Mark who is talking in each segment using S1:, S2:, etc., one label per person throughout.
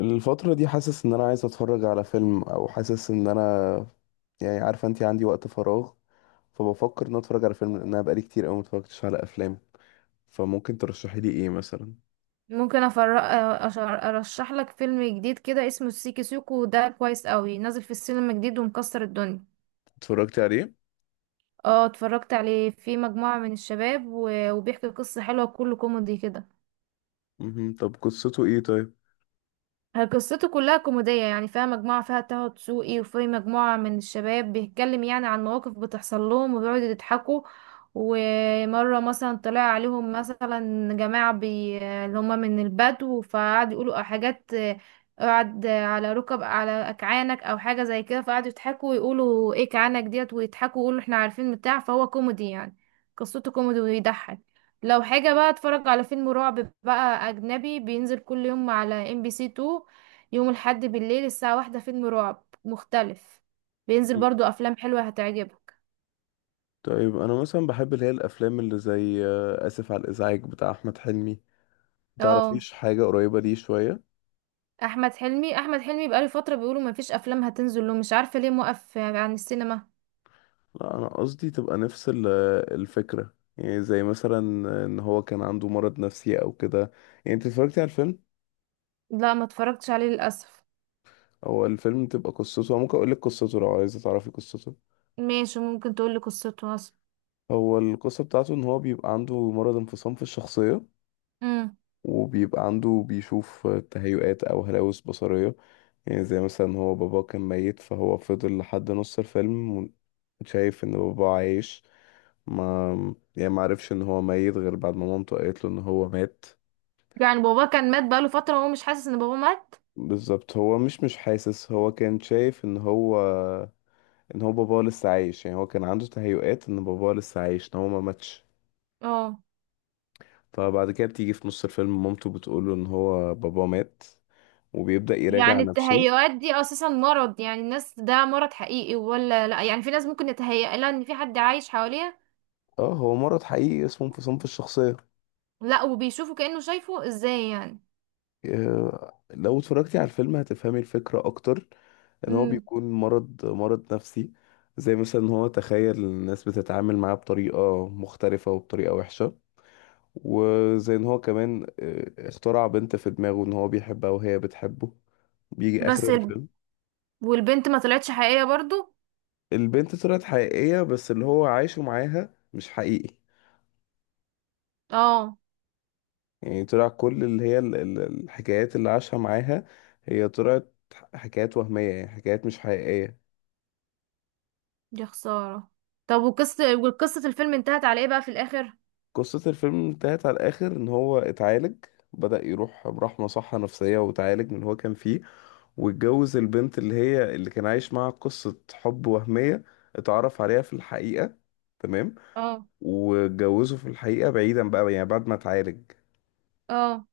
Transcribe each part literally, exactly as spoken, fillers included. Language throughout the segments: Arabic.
S1: الفترة دي حاسس ان انا عايز اتفرج على فيلم او حاسس ان انا، يعني عارفة انتي عندي وقت فراغ، فبفكر ان أنا اتفرج على فيلم لان انا بقالي كتير قوي متفرجتش على افلام. فممكن ترشحي لي ايه مثلا؟
S2: ممكن أفرق ارشح لك فيلم جديد كده اسمه السيكي سيكو ده كويس قوي، نازل في السينما جديد ومكسر الدنيا.
S1: اتفرجتي عليه؟
S2: اه، اتفرجت عليه في مجموعة من الشباب و- وبيحكي قصة حلوة، كله كوميدي كده.
S1: مهم. طب قصته ايه طيب؟
S2: هي قصته كلها كوميدية، يعني فيها مجموعة، فيها طه دسوقي وفي مجموعة من الشباب بيتكلم يعني عن مواقف بتحصل لهم وبيقعدوا يضحكوا. ومرة مثلا طلع عليهم مثلا جماعة بي... اللي هم من البدو، فقعدوا يقولوا حاجات. آه، اقعد على ركب على أكعانك أو حاجة زي كده، فقعدوا يضحكوا ويقولوا ايه كعانك ديت، ويضحكوا ويقولوا احنا عارفين بتاع، فهو كوميدي يعني. قصته كوميدي ويضحك. لو حاجة بقى، اتفرج على فيلم رعب بقى أجنبي بينزل كل يوم على ام بي سي اتنين، يوم الحد بالليل الساعة واحدة فيلم رعب مختلف. بينزل
S1: مم.
S2: برضو أفلام حلوة هتعجبك.
S1: طيب انا مثلا بحب اللي هي الافلام اللي زي آه، اسف على الازعاج بتاع احمد حلمي.
S2: اه.
S1: متعرفيش حاجة قريبة ليه شوية؟
S2: أحمد حلمي أحمد حلمي بقاله فترة بيقولوا مفيش أفلام هتنزل له، مش عارفة ليه موقف عن السينما.
S1: لا انا قصدي تبقى نفس ال- الفكرة، يعني زي مثلا ان هو كان عنده مرض نفسي او كده. يعني انت اتفرجتي على الفيلم؟
S2: لا، ما اتفرجتش عليه للأسف.
S1: هو الفيلم بتبقى قصته، ممكن اقول لك قصته لو عايزه تعرفي قصته.
S2: ماشي، ممكن تقولي قصته أصلا.
S1: هو القصه بتاعته ان هو بيبقى عنده مرض انفصام في الشخصيه،
S2: امم.
S1: وبيبقى عنده بيشوف تهيؤات او هلاوس بصريه. يعني زي مثلا هو باباه كان ميت، فهو فضل لحد نص الفيلم شايف ان باباه عايش. ما يعني ما عرفش ان هو ميت غير بعد ما مامته قالت له ان هو مات.
S2: يعني بابا كان مات بقاله فترة وهو مش حاسس إن بابا مات.
S1: بالظبط، هو مش مش حاسس، هو كان شايف ان هو، ان هو باباه لسه عايش. يعني هو كان عنده تهيؤات ان باباه لسه عايش، ان هو ما ماتش.
S2: اه.
S1: فبعد كده بتيجي في نص الفيلم مامته بتقوله ان هو باباه مات، وبيبدأ يراجع
S2: يعني
S1: نفسه.
S2: التهيؤات دي أساسا مرض؟ يعني الناس ده مرض حقيقي ولا لا؟ يعني في ناس ممكن يتهيأ لها إن في حد عايش حواليها؟
S1: اه هو مرض حقيقي اسمه انفصام في الشخصية.
S2: لا، وبيشوفه كأنه شايفه، ازاي يعني؟
S1: آه، لو اتفرجتي على الفيلم هتفهمي الفكرة اكتر. ان هو
S2: مم.
S1: بيكون مرض مرض نفسي، زي مثلا ان هو تخيل الناس بتتعامل معاه بطريقة مختلفة وبطريقة وحشة، وزي ان هو كمان آه، اخترع بنت في دماغه ان هو بيحبها وهي بتحبه. بيجي اخر
S2: بس ال...
S1: الفيلم،
S2: والبنت ما طلعتش حقيقية برضو؟
S1: البنت طلعت حقيقية بس اللي هو عايشه معاها مش حقيقي.
S2: اه.
S1: يعني طلع كل اللي هي ال- ال- الحكايات اللي عاشها معاها، هي طلعت ح- حكايات وهمية، يعني حكايات مش حقيقية.
S2: دي خسارة. طب وقصة وقصة الفيلم انتهت على ايه بقى في الآخر؟
S1: قصة الفيلم انتهت على الآخر إن هو اتعالج، بدأ يروح راح مصحة نفسية واتعالج من اللي هو كان فيه، واتجوز البنت اللي هي اللي كان عايش معاها قصة حب وهمية، اتعرف عليها في الحقيقة. تمام.
S2: اه.
S1: واتجوزه في الحقيقة بعيدا بقى، يعني بعد ما اتعالج.
S2: اه.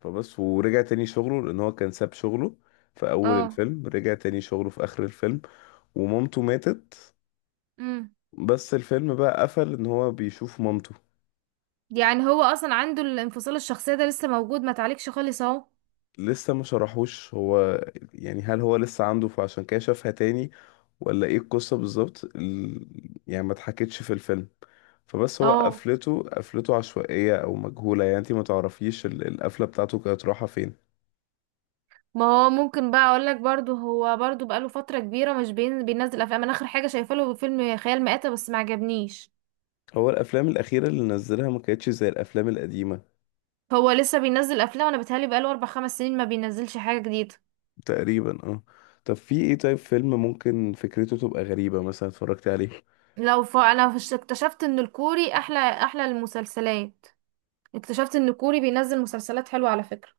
S1: فبس ورجع تاني شغله، لان هو كان ساب شغله في اول
S2: اه.
S1: الفيلم، رجع تاني شغله في اخر الفيلم. ومامته ماتت،
S2: امم.
S1: بس الفيلم بقى قفل ان هو بيشوف مامته.
S2: يعني هو اصلا عنده الانفصال الشخصية ده لسه موجود، ما تعليقش خالص اهو؟
S1: لسه ما شرحوش هو، يعني هل هو لسه عنده فعشان كده شافها تاني، ولا ايه القصة بالظبط؟ ال- يعني ما اتحكتش في الفيلم. فبس هو
S2: اه.
S1: قفلته قفلته عشوائية او مجهولة، يعني انت ما تعرفيش ال- القفلة بتاعته كانت رايحة فين.
S2: ما هو ممكن بقى اقول لك برضو، هو برضو بقاله فترة كبيرة مش بين... بينزل افلام. انا اخر حاجة شايفه له فيلم خيال مآتة، بس ما عجبنيش.
S1: هو الافلام الاخيرة اللي نزلها ما كانتش زي الافلام القديمة.
S2: هو لسه بينزل افلام؟ انا بتهيألي بقاله اربع خمس سنين ما بينزلش حاجة جديدة.
S1: تقريبا اه. طب في ايه طيب فيلم ممكن فكرته تبقى غريبة مثلا اتفرجت عليه؟
S2: لو ف... انا فش- اكتشفت ان الكوري احلى احلى المسلسلات. اكتشفت ان الكوري بينزل مسلسلات حلوة على فكرة.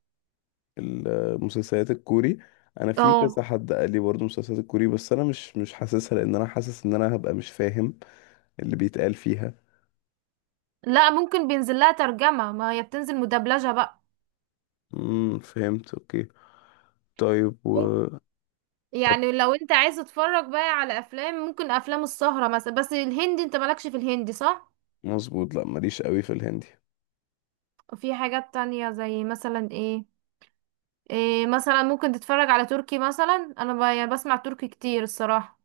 S1: المسلسلات الكوري، انا في كذا
S2: اه.
S1: حد قال لي برضه مسلسلات الكوري، بس انا مش مش حاسسها، لان انا حاسس ان انا هبقى مش فاهم اللي بيتقال فيها.
S2: لا، ممكن بينزل لها ترجمة، ما هي بتنزل مدبلجة بقى.
S1: امم، فهمت، اوكي. طيب و،
S2: مم-
S1: طب
S2: يعني لو انت عايز تتفرج بقى على افلام، ممكن افلام السهرة مثلا، بس الهندي انت مالكش في الهندي، صح؟
S1: مظبوط، لا ماليش قوي في الهندي.
S2: وفي حاجات تانية زي مثلا ايه, إيه مثلا ممكن تتفرج على تركي مثلا، انا ب... يعني بسمع تركي كتير الصراحة.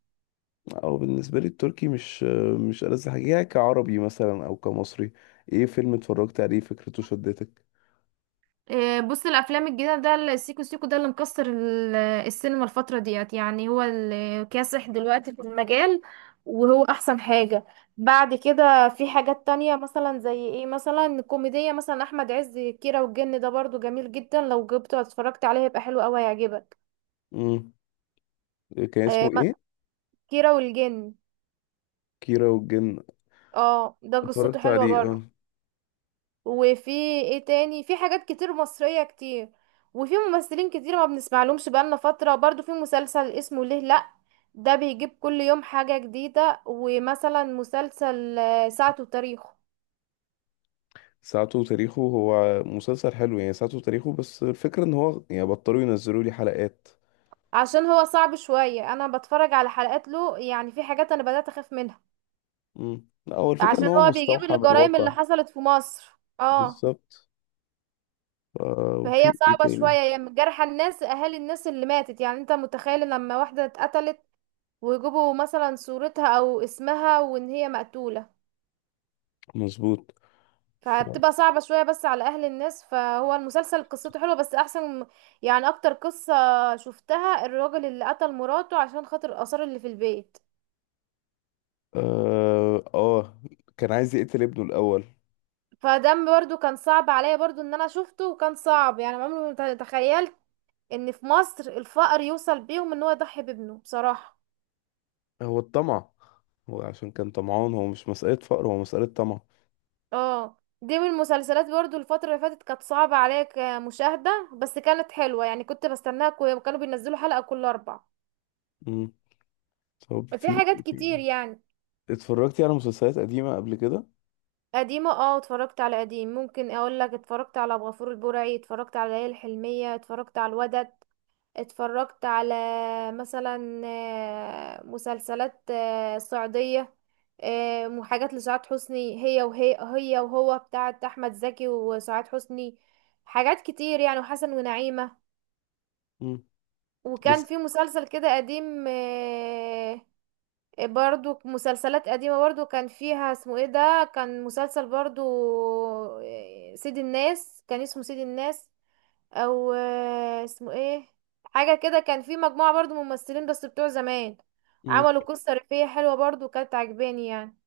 S1: او بالنسبة لي التركي مش مش ألذ حاجة، يعني كعربي مثلا او كمصري. ايه فيلم اتفرجت عليه فكرته شدتك؟
S2: إيه، بص، الافلام الجديده ده السيكو سيكو ده اللي مكسر ال- السينما الفتره ديت، يعني هو اللي كاسح دلوقتي في المجال، وهو احسن حاجه. بعد كده في حاجات تانية مثلا زي ايه مثلا، كوميديه مثلا احمد عز كيرة والجن، ده برضو جميل جدا، لو جبته اتفرجت عليه هيبقى حلو قوي هيعجبك.
S1: امم، كان
S2: إيه،
S1: اسمه
S2: ما-
S1: ايه؟
S2: كيرة والجن.
S1: كيرة والجن؟
S2: اه، ده قصته
S1: اتفرجت
S2: حلوه
S1: عليه
S2: برضو.
S1: اه.
S2: وفي ايه تاني، في حاجات كتير مصرية كتير. وفي ممثلين كتير ما بنسمع لهمش بقالنا فترة، برضو في مسلسل اسمه ليه لأ، ده بيجيب كل يوم حاجة جديدة. ومثلا مسلسل آه، ساعته وتاريخه،
S1: ساعته وتاريخه هو مسلسل حلو، يعني ساعته وتاريخه، بس الفكرة ان هو يعني بطلوا ينزلوا لي حلقات.
S2: عشان هو صعب شوية، انا بتفرج على حلقات له يعني، في حاجات انا بدأت اخاف منها،
S1: امم، لا هو الفكرة ان
S2: عشان
S1: هو
S2: هو بيجيب
S1: مستوحى من
S2: الجرائم
S1: الواقع.
S2: اللي حصلت في مصر. اه.
S1: بالظبط. آه
S2: فهي
S1: وفي ايه
S2: صعبة
S1: تاني؟
S2: شوية، يعني جرح الناس، اهالي الناس اللي ماتت، يعني انت متخيل لما واحدة اتقتلت ويجيبوا مثلا صورتها او اسمها وان هي مقتولة؟
S1: مظبوط. ف...
S2: فبتبقى صعبة شوية بس على اهل الناس. فهو المسلسل قصته حلوة بس احسن. يعني اكتر قصة شفتها الراجل اللي قتل مراته عشان خاطر الاثار اللي في البيت،
S1: اه، آه، كان عايز يقتل ابنه الاول.
S2: فده برضو كان صعب عليا، برضو ان انا شفته وكان صعب، يعني عمري ما تخيلت ان في مصر الفقر يوصل بيهم ان هو يضحي بابنه بصراحة.
S1: هو الطمع، هو عشان كان طمعان، هو مش مسألة فقر، هو مسألة طمع.
S2: اه، دي من المسلسلات برضو الفترة اللي فاتت، كانت صعبة عليا كمشاهدة بس كانت حلوة، يعني كنت بستناها، كو- كانوا بينزلوا حلقة كل أربع.
S1: امم. طب
S2: في
S1: في
S2: حاجات
S1: إيه
S2: كتير
S1: تاني؟
S2: يعني.
S1: اتفرجتي على مسلسلات قديمة قبل كده؟
S2: قديمة اه، اتفرجت على قديم. ممكن اقول لك اتفرجت على أبو غفور البرعي، اتفرجت على ليالي الحلمية، اتفرجت على الودد، اتفرجت على مثلا آه، مسلسلات آه، صعيدية، آه، وحاجات لسعاد حسني، هي وهي هي وهو بتاعت أحمد زكي وسعاد حسني، حاجات كتير يعني، وحسن ونعيمة.
S1: امم.
S2: وكان
S1: بس.
S2: في مسلسل كده قديم، آه، آه، برضو مسلسلات قديمة، برضو كان فيها اسمه ايه ده، كان مسلسل برضو، آه، سيد الناس، كان اسمه سيد الناس او آه، اسمه ايه حاجة كده. كان في مجموعة برضو ممثلين بس بتوع زمان، عملوا قصة ريفية حلوة برضو كانت عجباني يعني.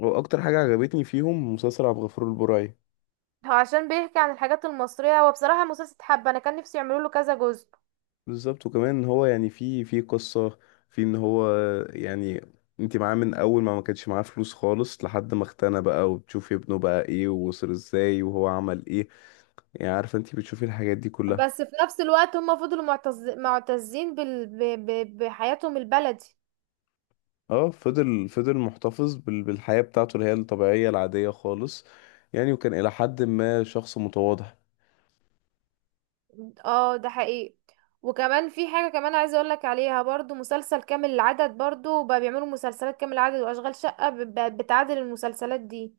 S1: واكتر حاجه عجبتني فيهم مسلسل عبد الغفور البرعي.
S2: هو عشان بيحكي عن الحاجات المصرية، هو بصراحة مسلسل حبة، انا كان نفسي يعملوا له كذا جزء.
S1: بالظبط، وكمان ان هو يعني في في قصه، في ان هو يعني انت معاه من اول ما ما كانش معاه فلوس خالص لحد ما اغتنى بقى، وبتشوفي ابنه بقى ايه ووصل ازاي وهو عمل ايه. يعني عارفه انت بتشوفي الحاجات دي كلها.
S2: بس في نفس الوقت هم فضلوا معتز... معتزين بال... ب... ب... بحياتهم البلدي.
S1: اه فضل فضل محتفظ بال- بالحياه بتاعته اللي هي الطبيعيه العاديه خالص. يعني وكان الى حد ما شخص متواضع.
S2: اه، ده حقيقي. وكمان في حاجة كمان عايزة اقولك عليها برضو، مسلسل كامل العدد، برضو بقى بيعملوا مسلسلات كامل العدد واشغال شقة ب- ب- بتعادل المسلسلات دي.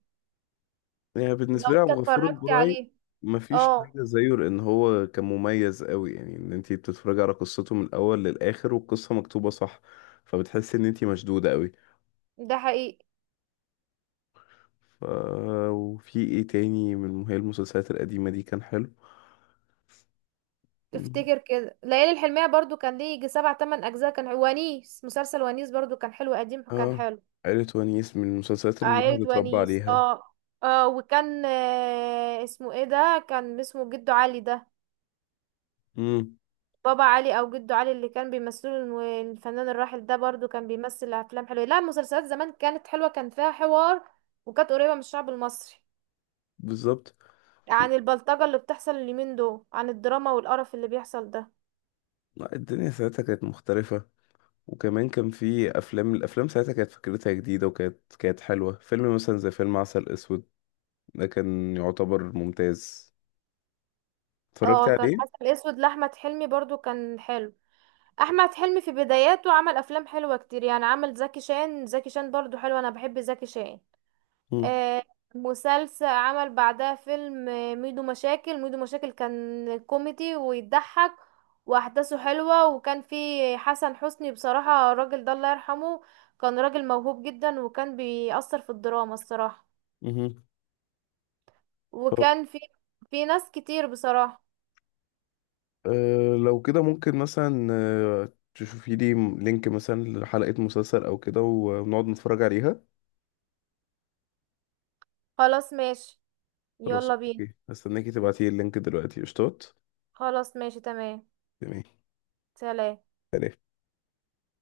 S1: يعني
S2: لو
S1: بالنسبة لي
S2: انت
S1: عبد الغفور
S2: اتفرجت
S1: البرعي
S2: عليه.
S1: مفيش
S2: اه،
S1: حاجة زيه، لأن هو كان مميز قوي، يعني إن أنتي بتتفرجي على قصته من الأول للآخر والقصة مكتوبة صح، فبتحسي إن أنتي مشدودة قوي.
S2: ده حقيقي.
S1: ف... وفي إيه تاني من هي المسلسلات القديمة دي كان حلو؟ مم.
S2: افتكر كده ليالي الحلمية برضو كان ليه يجي سبع تمن اجزاء كان. ونيس، مسلسل ونيس برضو كان حلو قديم، كان
S1: آه،
S2: حلو.
S1: عائلة ونيس من المسلسلات اللي الواحد
S2: عائلة
S1: اتربى
S2: ونيس.
S1: عليها.
S2: اه اه. وكان آه اسمه ايه ده، كان اسمه جدو علي ده،
S1: مم.
S2: بابا علي او جدو علي، اللي كان بيمثلوا الم- الفنان الراحل ده برضو كان بيمثل افلام حلوه. لا، المسلسلات زمان كانت حلوه، كان فيها حوار وكانت قريبه من الشعب المصري،
S1: بالظبط. و...
S2: عن البلطجه اللي بتحصل اليومين دول، عن الدراما والقرف اللي بيحصل ده.
S1: لا الدنيا ساعتها كانت مختلفة، وكمان كان في أفلام. الأفلام ساعتها كانت فكرتها جديدة وكانت كانت حلوة. فيلم مثلا زي فيلم عسل أسود، ده كان يعتبر ممتاز. اتفرجت
S2: اه، كان
S1: عليه؟
S2: عسل اسود لاحمد حلمي برضو كان حلو. احمد حلمي في بداياته عمل افلام حلوه كتير يعني، عمل زكي شان زكي شان برضو حلو، انا بحب زكي شان.
S1: مم.
S2: آه، مسلسل، عمل بعدها فيلم آه، ميدو مشاكل ميدو مشاكل كان كوميدي ويضحك، واحداثه حلوة. وكان فيه حسن حسني، بصراحة الراجل ده الله يرحمه، كان راجل موهوب جدا وكان بيأثر في الدراما الصراحة.
S1: مهم. طب
S2: وكان في، في ناس كتير بصراحة.
S1: أه لو كده ممكن مثلا أه تشوفي لي م- لينك مثلا لحلقة مسلسل او كده، ونقعد نتفرج عليها.
S2: خلاص ماشي.
S1: خلاص
S2: يلا بينا.
S1: اوكي، هستناكي تبعتي اللينك دلوقتي، قشطات.
S2: خلاص ماشي، تمام.
S1: تمام.
S2: سلام.
S1: سلام.